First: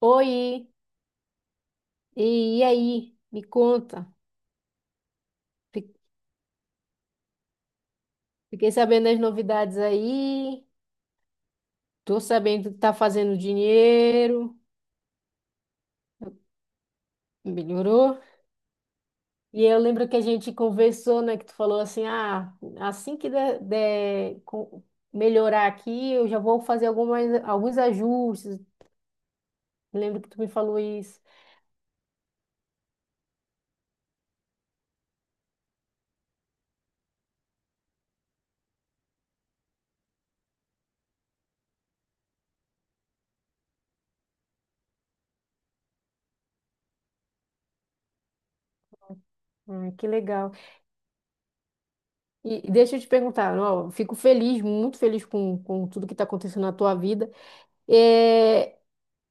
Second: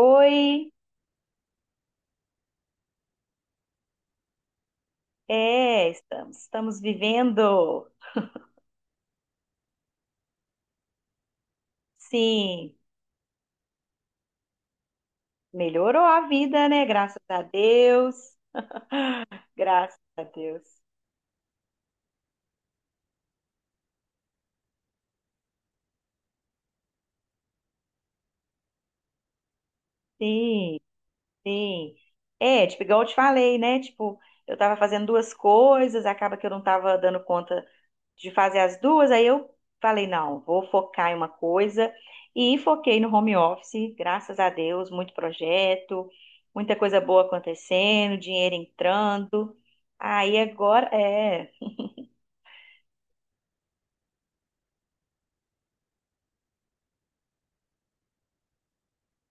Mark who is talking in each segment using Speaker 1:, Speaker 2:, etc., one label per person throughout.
Speaker 1: Oi, e aí? Me conta.
Speaker 2: é,
Speaker 1: Fi-
Speaker 2: estamos, estamos vivendo.
Speaker 1: Fiquei sabendo das novidades aí. Tô sabendo
Speaker 2: Sim,
Speaker 1: que tá fazendo dinheiro.
Speaker 2: melhorou a vida, né? Graças a Deus.
Speaker 1: Melhorou. E eu
Speaker 2: Graças
Speaker 1: lembro que a
Speaker 2: a
Speaker 1: gente
Speaker 2: Deus.
Speaker 1: conversou, né? Que tu falou assim, ah, assim que der melhorar aqui, eu já vou fazer alguns ajustes. Lembro que tu me
Speaker 2: Sim.
Speaker 1: falou isso.
Speaker 2: Sim. É, tipo, igual eu te falei, né? Tipo, eu tava fazendo duas coisas, acaba que eu não tava dando conta de fazer as duas, aí eu falei, não, vou focar em uma coisa e foquei no home office, graças a Deus, muito projeto, muita coisa boa acontecendo, dinheiro entrando.
Speaker 1: Ah, que
Speaker 2: Aí
Speaker 1: legal.
Speaker 2: agora, é.
Speaker 1: E deixa eu te perguntar, ó, eu fico feliz, muito feliz com tudo que está acontecendo na tua vida. É,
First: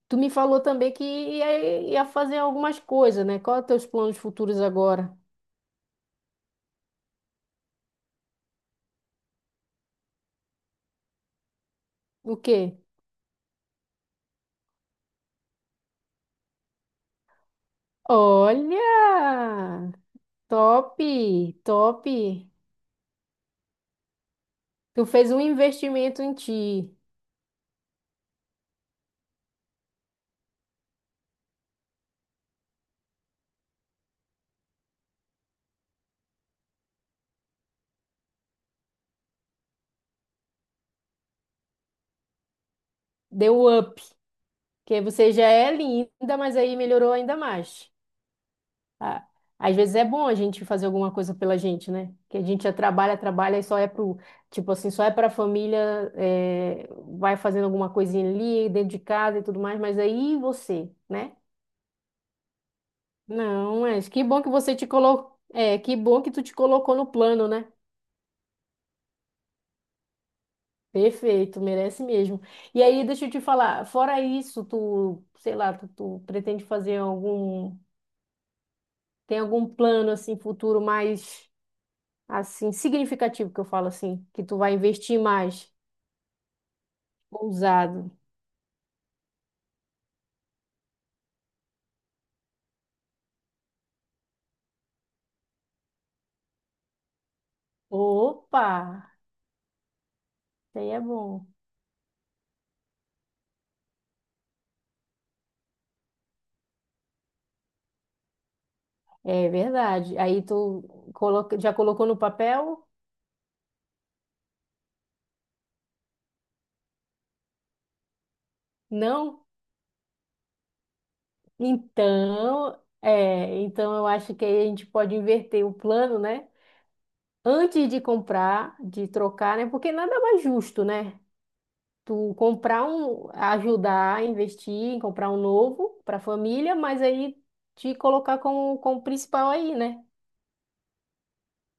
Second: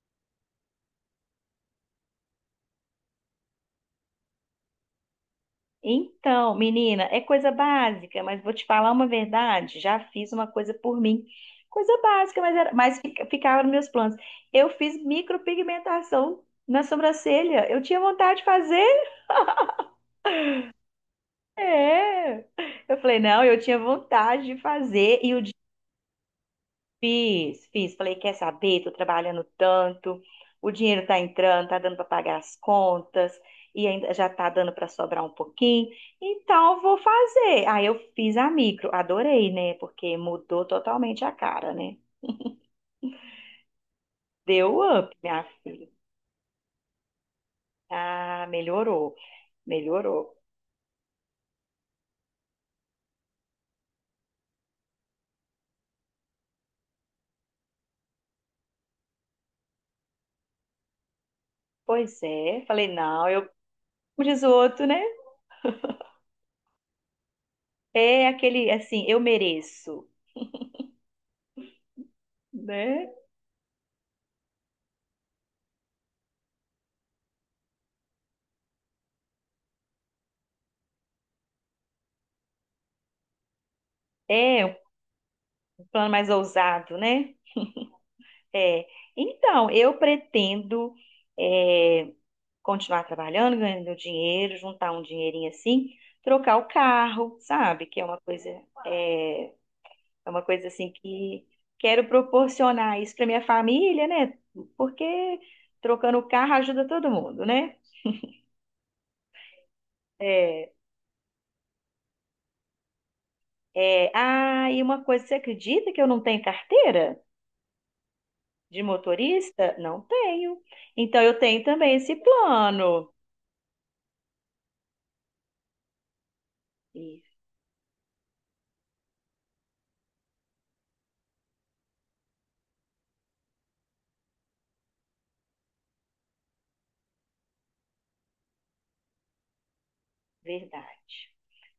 Speaker 1: tu me falou também que ia fazer algumas coisas, né? Qual é os teus planos futuros agora?
Speaker 2: Então, menina, é coisa básica, mas vou te falar uma verdade. Já fiz uma coisa por mim. Coisa
Speaker 1: O
Speaker 2: básica, mas, era,
Speaker 1: quê?
Speaker 2: mas ficava nos meus planos. Eu fiz micropigmentação na sobrancelha. Eu tinha vontade de fazer.
Speaker 1: Olha! Top! Top!
Speaker 2: É. Eu falei, não, eu tinha vontade de
Speaker 1: Tu
Speaker 2: fazer.
Speaker 1: fez
Speaker 2: E
Speaker 1: um
Speaker 2: o
Speaker 1: investimento em ti.
Speaker 2: Fiz, fiz. Falei, quer saber? Tô trabalhando tanto, o dinheiro tá entrando, tá dando para pagar as contas e ainda já tá dando para sobrar um pouquinho. Então vou fazer. Aí eu fiz a micro, adorei, né? Porque mudou totalmente a cara, né?
Speaker 1: Deu up.
Speaker 2: Deu
Speaker 1: Porque
Speaker 2: up,
Speaker 1: você
Speaker 2: minha
Speaker 1: já é
Speaker 2: filha.
Speaker 1: linda, mas aí melhorou ainda mais.
Speaker 2: Ah, melhorou,
Speaker 1: Ah, às vezes é bom a
Speaker 2: melhorou.
Speaker 1: gente fazer alguma coisa pela gente, né? Que a gente já trabalha, trabalha e só é pro. Tipo assim, só é pra família, é, vai fazendo alguma coisinha ali, dentro de casa e tudo mais. Mas aí você, né?
Speaker 2: Pois é, falei, não, eu,
Speaker 1: Não, mas que
Speaker 2: como
Speaker 1: bom
Speaker 2: diz o
Speaker 1: que você te
Speaker 2: outro, né?
Speaker 1: colocou. É, que bom que tu te colocou no plano, né?
Speaker 2: É aquele assim, eu mereço,
Speaker 1: Perfeito, merece mesmo. E aí,
Speaker 2: né?
Speaker 1: deixa eu te falar, fora isso, tu, sei lá, tu pretende fazer algum, tem algum plano assim futuro mais assim significativo que eu falo assim, que tu vai
Speaker 2: É
Speaker 1: investir mais
Speaker 2: um plano mais ousado, né?
Speaker 1: ousado.
Speaker 2: É, então, eu pretendo é, continuar trabalhando, ganhando meu dinheiro, juntar um dinheirinho assim, trocar o carro, sabe? Que é uma coisa,
Speaker 1: Opa,
Speaker 2: é, é uma coisa
Speaker 1: isso aí
Speaker 2: assim
Speaker 1: é bom.
Speaker 2: que quero proporcionar isso para minha família, né? Porque trocando o carro ajuda todo mundo, né?
Speaker 1: É verdade. Aí
Speaker 2: É,
Speaker 1: tu coloca, já colocou no papel?
Speaker 2: é, ah, e uma coisa, você acredita que eu não tenho carteira de
Speaker 1: Não?
Speaker 2: motorista? Não tenho. Então, eu tenho também esse
Speaker 1: Então,
Speaker 2: plano.
Speaker 1: é, então eu acho que aí a gente pode inverter o plano, né?
Speaker 2: Isso,
Speaker 1: Antes de comprar, de trocar, né? Porque nada mais justo, né? Tu comprar um, ajudar a investir em comprar um novo para a família, mas aí te colocar como principal aí, né?
Speaker 2: verdade.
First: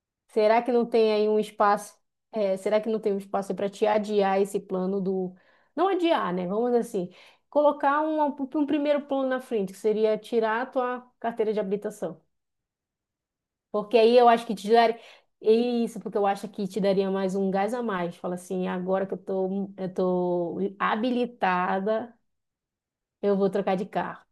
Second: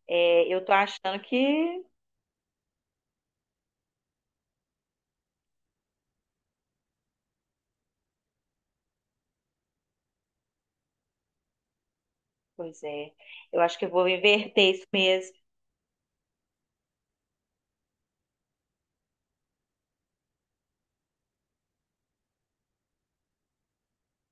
Speaker 2: É,
Speaker 1: Será
Speaker 2: eu tô
Speaker 1: que não tem
Speaker 2: achando
Speaker 1: aí
Speaker 2: que.
Speaker 1: um espaço? É, será que não tem um espaço para te adiar esse plano do. Não adiar, né? Vamos dizer assim, colocar um primeiro plano na frente, que seria tirar a tua carteira de habilitação.
Speaker 2: Pois é. Eu acho que eu
Speaker 1: Porque
Speaker 2: vou
Speaker 1: aí eu acho que te
Speaker 2: inverter isso
Speaker 1: daria.
Speaker 2: mesmo.
Speaker 1: É isso, porque eu acho que te daria mais um gás a mais. Fala assim, agora que eu tô habilitada, eu vou trocar de carro.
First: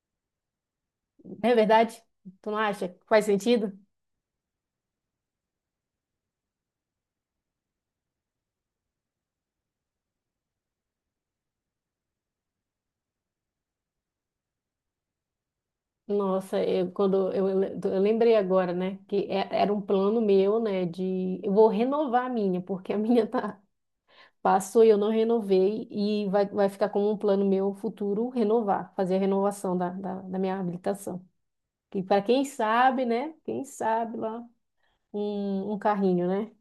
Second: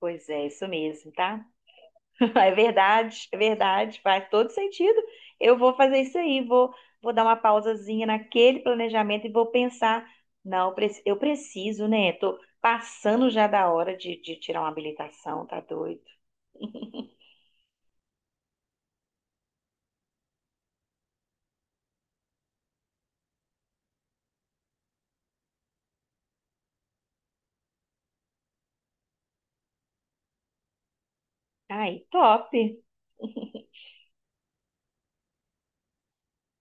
Speaker 2: Pois é, isso mesmo,
Speaker 1: Não
Speaker 2: tá?
Speaker 1: é verdade? Tu não acha? Faz
Speaker 2: É
Speaker 1: sentido?
Speaker 2: verdade, faz todo sentido. Eu vou fazer isso aí, vou, vou dar uma pausazinha naquele planejamento e vou pensar. Não, eu preciso, né? Tô passando já da hora de tirar uma habilitação, tá doido?
Speaker 1: Nossa, eu, quando eu lembrei agora, né, que era um plano meu, né, de eu vou renovar a minha, porque a minha tá passou e eu não renovei e vai ficar como um plano meu futuro renovar, fazer a renovação da minha habilitação. E
Speaker 2: Aí,
Speaker 1: para quem
Speaker 2: top!
Speaker 1: sabe, né, quem sabe lá um carrinho, né?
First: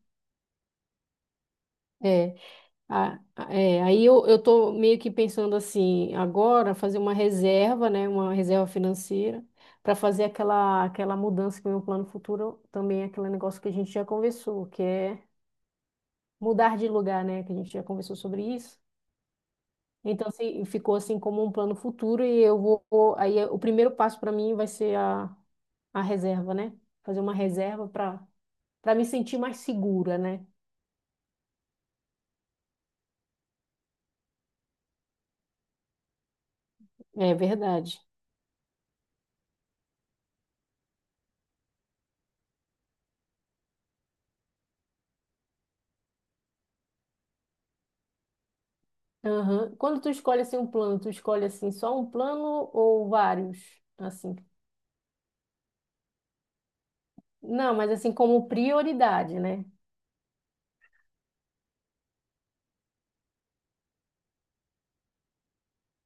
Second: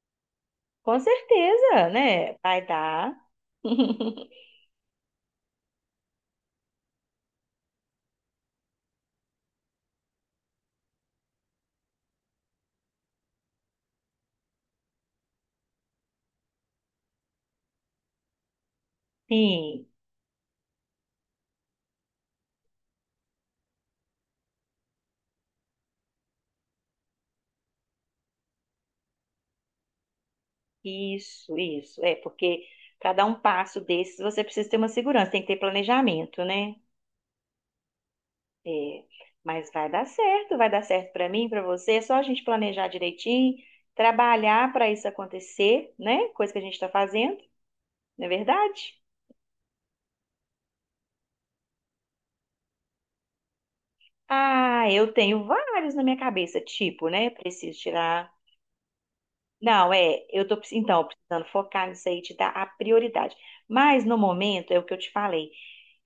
Speaker 2: Com certeza, né?
Speaker 1: É,
Speaker 2: Vai dar.
Speaker 1: é, aí eu, eu tô meio que pensando assim, agora fazer uma reserva, né, uma reserva financeira, para fazer aquela mudança que é o meu plano futuro também é aquele negócio que a gente já conversou, que é mudar de lugar, né, que a gente já conversou sobre isso.
Speaker 2: Sim.
Speaker 1: Então, assim, ficou assim como um plano futuro e aí o primeiro passo para mim vai ser a reserva, né? Fazer uma reserva para me sentir mais segura, né?
Speaker 2: Isso, isso. É, porque para dar um passo desses, você precisa ter uma segurança, tem que ter planejamento, né?
Speaker 1: É verdade.
Speaker 2: É, mas vai dar certo para mim, para você. É só a gente planejar direitinho, trabalhar para isso acontecer, né? Coisa que a gente está fazendo, não é verdade?
Speaker 1: Aham. Quando tu escolhe assim um plano, tu escolhe assim só um plano ou vários? Assim.
Speaker 2: Ah, eu tenho vários na minha cabeça, tipo, né?
Speaker 1: Não,
Speaker 2: Preciso
Speaker 1: mas assim
Speaker 2: tirar.
Speaker 1: como prioridade, né?
Speaker 2: Não, é, então, precisando focar nisso aí, te dar a prioridade. Mas no momento, é o que eu te falei.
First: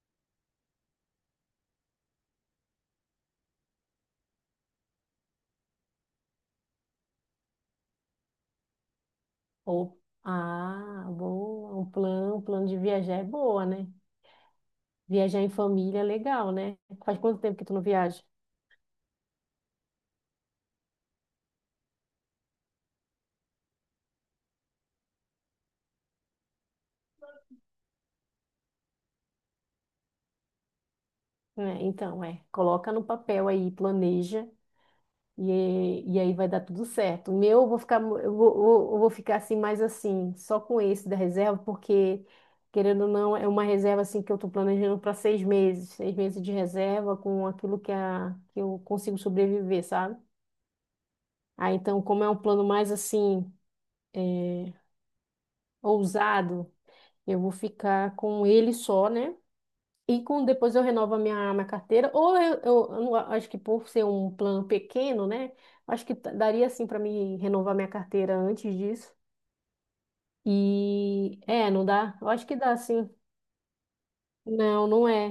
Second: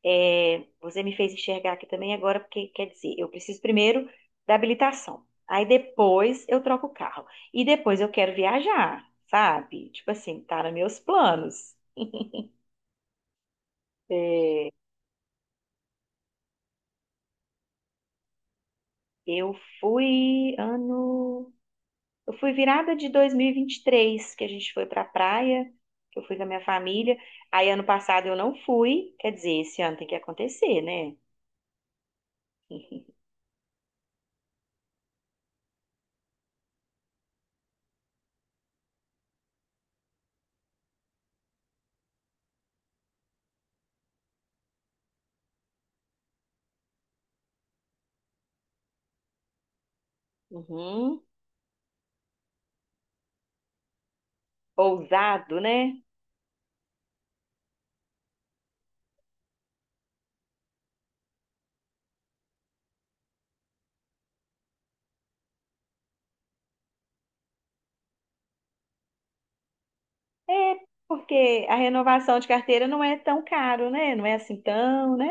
Speaker 2: É, você me fez enxergar aqui também agora, porque quer dizer, eu preciso primeiro da habilitação. Aí depois eu troco o carro. E depois eu quero viajar, sabe?
Speaker 1: Ou
Speaker 2: Tipo assim, tá nos meus
Speaker 1: ah,
Speaker 2: planos.
Speaker 1: boa, um plano de viajar é boa, né?
Speaker 2: É,
Speaker 1: Viajar em família é legal, né? Faz quanto tempo que tu não viaja?
Speaker 2: eu fui ano. Eu fui virada de dois mil e vinte e três, que a gente foi pra praia, que eu fui com a minha família. Aí ano passado eu não fui, quer dizer, esse ano tem que acontecer, né?
Speaker 1: Né? Então, é, coloca no papel aí, planeja. E aí vai dar tudo certo. O meu, eu vou ficar assim, mais assim, só com esse da reserva, porque, querendo ou não, é uma reserva assim que eu estou planejando para seis meses de reserva com aquilo que eu consigo sobreviver, sabe?
Speaker 2: Uhum.
Speaker 1: Ah, então, como é um plano mais assim, é,
Speaker 2: Ousado, né?
Speaker 1: ousado, eu vou ficar com ele só, né? E depois eu renovo a minha carteira, ou eu não acho que por ser um plano pequeno, né? Acho que daria assim para mim renovar minha carteira antes disso.
Speaker 2: É,
Speaker 1: E
Speaker 2: porque
Speaker 1: é,
Speaker 2: a
Speaker 1: não dá? Eu
Speaker 2: renovação
Speaker 1: acho
Speaker 2: de
Speaker 1: que dá
Speaker 2: carteira não
Speaker 1: sim.
Speaker 2: é tão caro, né? Não é assim
Speaker 1: Não, não
Speaker 2: tão, né?
Speaker 1: é.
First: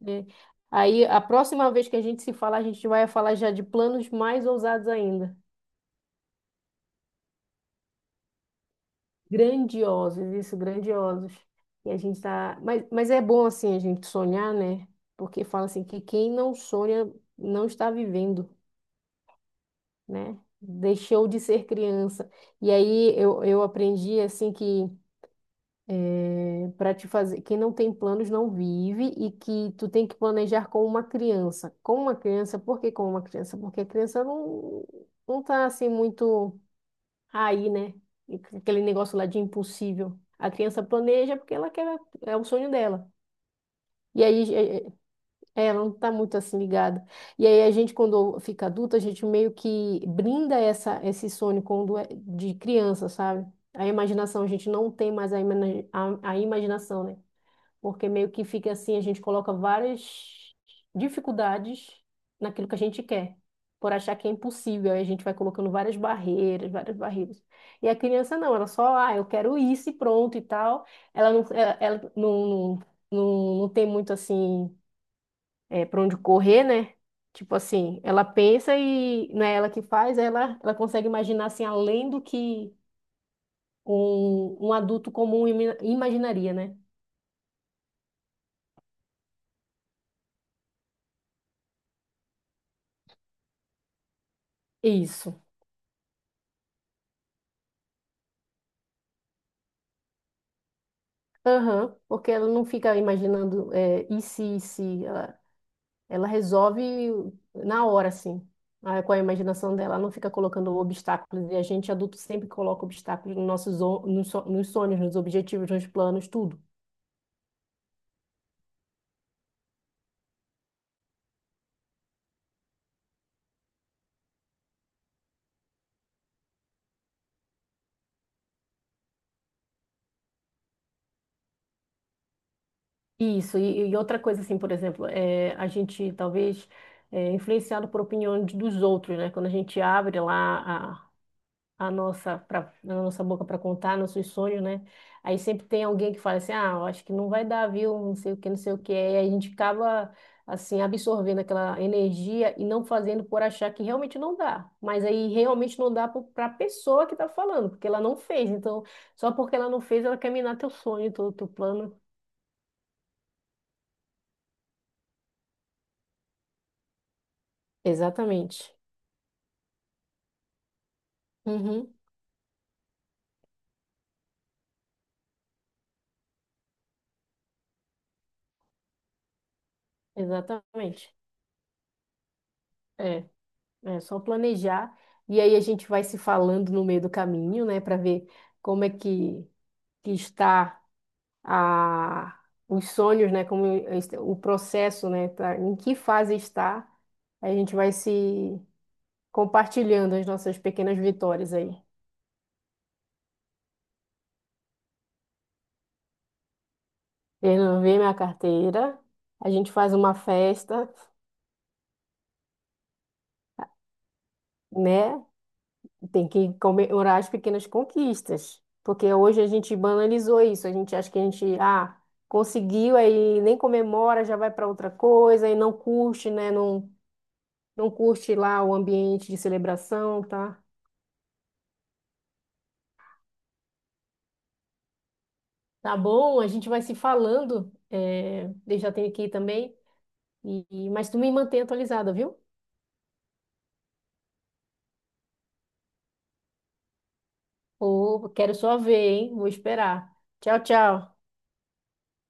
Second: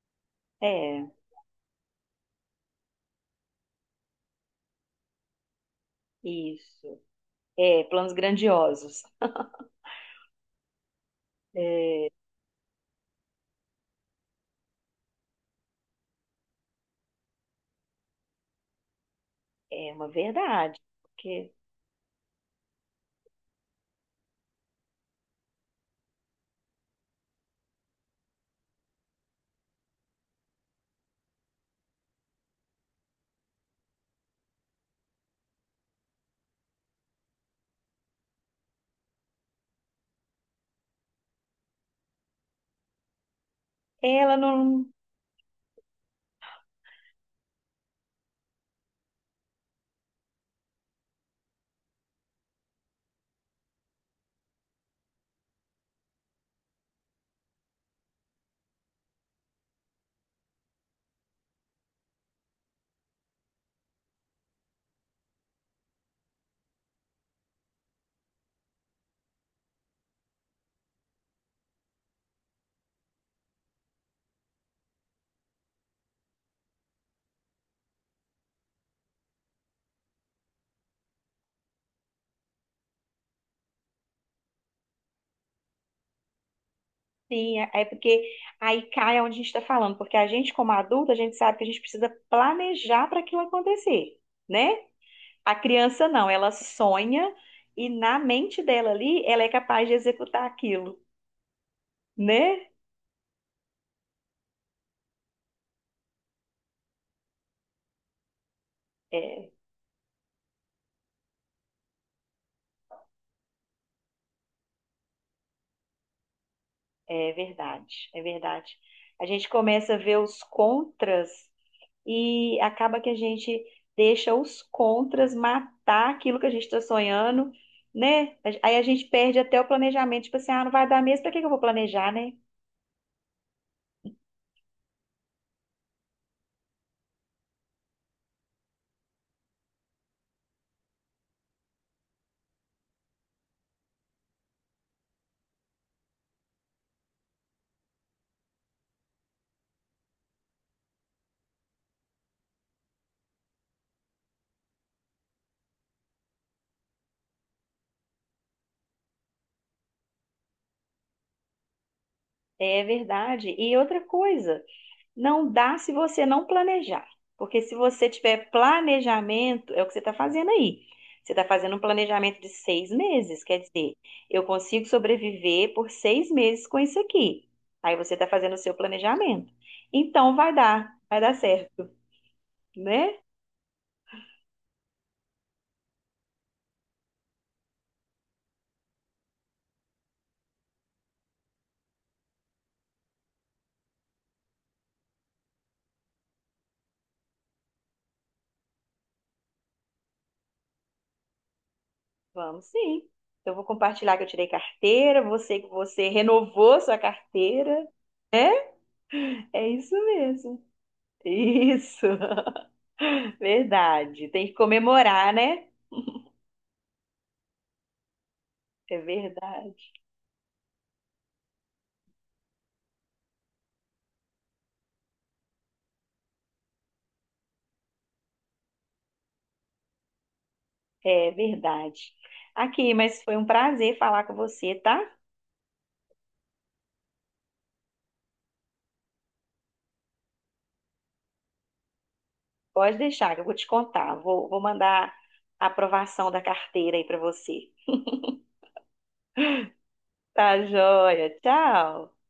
Speaker 1: Né? Aí
Speaker 2: É,
Speaker 1: a próxima vez que a gente se falar, a gente vai falar já de planos mais ousados ainda.
Speaker 2: isso. É, planos grandiosos.
Speaker 1: Grandiosos, isso, grandiosos. E a gente tá. Mas é bom assim a gente sonhar, né? Porque fala assim que quem não sonha não está vivendo.
Speaker 2: É uma
Speaker 1: Né?
Speaker 2: verdade,
Speaker 1: Deixou de
Speaker 2: porque
Speaker 1: ser criança. E aí eu aprendi assim que é, para te fazer, quem não tem planos não vive e que tu tem que planejar com uma criança. Com uma criança, por que com uma criança? Porque a criança não, não tá assim muito aí, né? Aquele negócio lá de impossível. A criança planeja porque ela quer, é o sonho dela. E
Speaker 2: ela
Speaker 1: aí
Speaker 2: não
Speaker 1: é, ela não está muito assim ligada. E aí a gente, quando fica adulta, a gente meio que brinda esse sonho quando é de criança, sabe? A imaginação, a gente não tem mais a imaginação, né? Porque meio que fica assim, a gente coloca várias dificuldades naquilo que a gente quer, por achar que é impossível. Aí a gente vai colocando várias barreiras, várias barreiras. E a criança não, ela só, ah, eu quero isso e pronto e tal. Ela não, ela, ela não, não, não, não tem muito assim é, para onde correr, né? Tipo assim, ela pensa e não é ela que faz, ela consegue imaginar assim, além do que um adulto comum imaginaria, né?
Speaker 2: Sim, é porque aí cai onde a gente está falando, porque a gente, como adulto, a gente sabe que a gente precisa planejar para aquilo acontecer, né?
Speaker 1: Isso.
Speaker 2: A criança não, ela sonha e na mente dela ali, ela é capaz de executar aquilo,
Speaker 1: Aham, porque ela não
Speaker 2: né?
Speaker 1: fica imaginando é, e se, e se. Ela resolve na hora, assim, com a
Speaker 2: É,
Speaker 1: imaginação dela. Ela não fica colocando obstáculos. E a gente, adulto, sempre coloca obstáculos nos sonhos, nos objetivos, nos planos, tudo.
Speaker 2: é verdade, é verdade. A gente começa a ver os contras e acaba que a gente deixa os contras matar aquilo que a gente está sonhando, né? Aí a gente perde até o planejamento, tipo assim, ah, não vai dar mesmo, para que que eu vou planejar, né?
Speaker 1: Isso, e outra coisa, assim, por exemplo, é, a gente talvez é influenciado por opiniões dos outros, né? Quando a gente abre lá a, a nossa boca para contar nossos sonhos, né? Aí sempre tem alguém que fala assim: ah, eu acho que não vai dar, viu? Não sei o que, não sei o que. Aí a gente acaba, assim, absorvendo aquela energia e não fazendo por achar que realmente não dá. Mas aí realmente não dá para a pessoa que está falando, porque ela não fez. Então, só porque ela não fez, ela quer minar teu sonho, teu plano.
Speaker 2: É verdade. E outra coisa, não dá se você não planejar. Porque se você tiver
Speaker 1: Exatamente.
Speaker 2: planejamento, é o que você está fazendo aí. Você está fazendo um
Speaker 1: Uhum,
Speaker 2: planejamento de 6 meses, quer dizer, eu consigo sobreviver por 6 meses com isso aqui. Aí você está fazendo o seu planejamento. Então
Speaker 1: exatamente.
Speaker 2: vai dar certo, né?
Speaker 1: É, é só planejar e aí a gente vai se falando no meio do caminho, né, para ver como é que está a os sonhos, né, como o processo, né, tá, em que fase está. A gente vai se compartilhando as nossas pequenas vitórias aí.
Speaker 2: Vamos sim. Eu vou compartilhar que eu tirei carteira, você que você renovou sua
Speaker 1: Vendo,
Speaker 2: carteira.
Speaker 1: vê minha carteira, a
Speaker 2: É
Speaker 1: gente faz
Speaker 2: isso
Speaker 1: uma
Speaker 2: mesmo.
Speaker 1: festa,
Speaker 2: Isso. Verdade. Tem que
Speaker 1: né?
Speaker 2: comemorar, né?
Speaker 1: Tem que comemorar as pequenas conquistas,
Speaker 2: É
Speaker 1: porque hoje a gente
Speaker 2: verdade.
Speaker 1: banalizou isso, a gente acha que a gente, ah, conseguiu, aí nem comemora, já vai para outra coisa, e não curte, né? Não, não curte lá o ambiente de celebração, tá?
Speaker 2: É verdade. Aqui, mas foi um prazer falar com você, tá?
Speaker 1: Tá bom, a gente vai se falando, é, eu já tenho aqui também, mas tu me mantém atualizada, viu?
Speaker 2: Pode deixar, que eu vou te contar. Vou, vou mandar a aprovação da carteira aí pra você.
Speaker 1: Ô, quero só ver, hein? Vou esperar.
Speaker 2: Tá
Speaker 1: Tchau, tchau.
Speaker 2: joia. Tchau.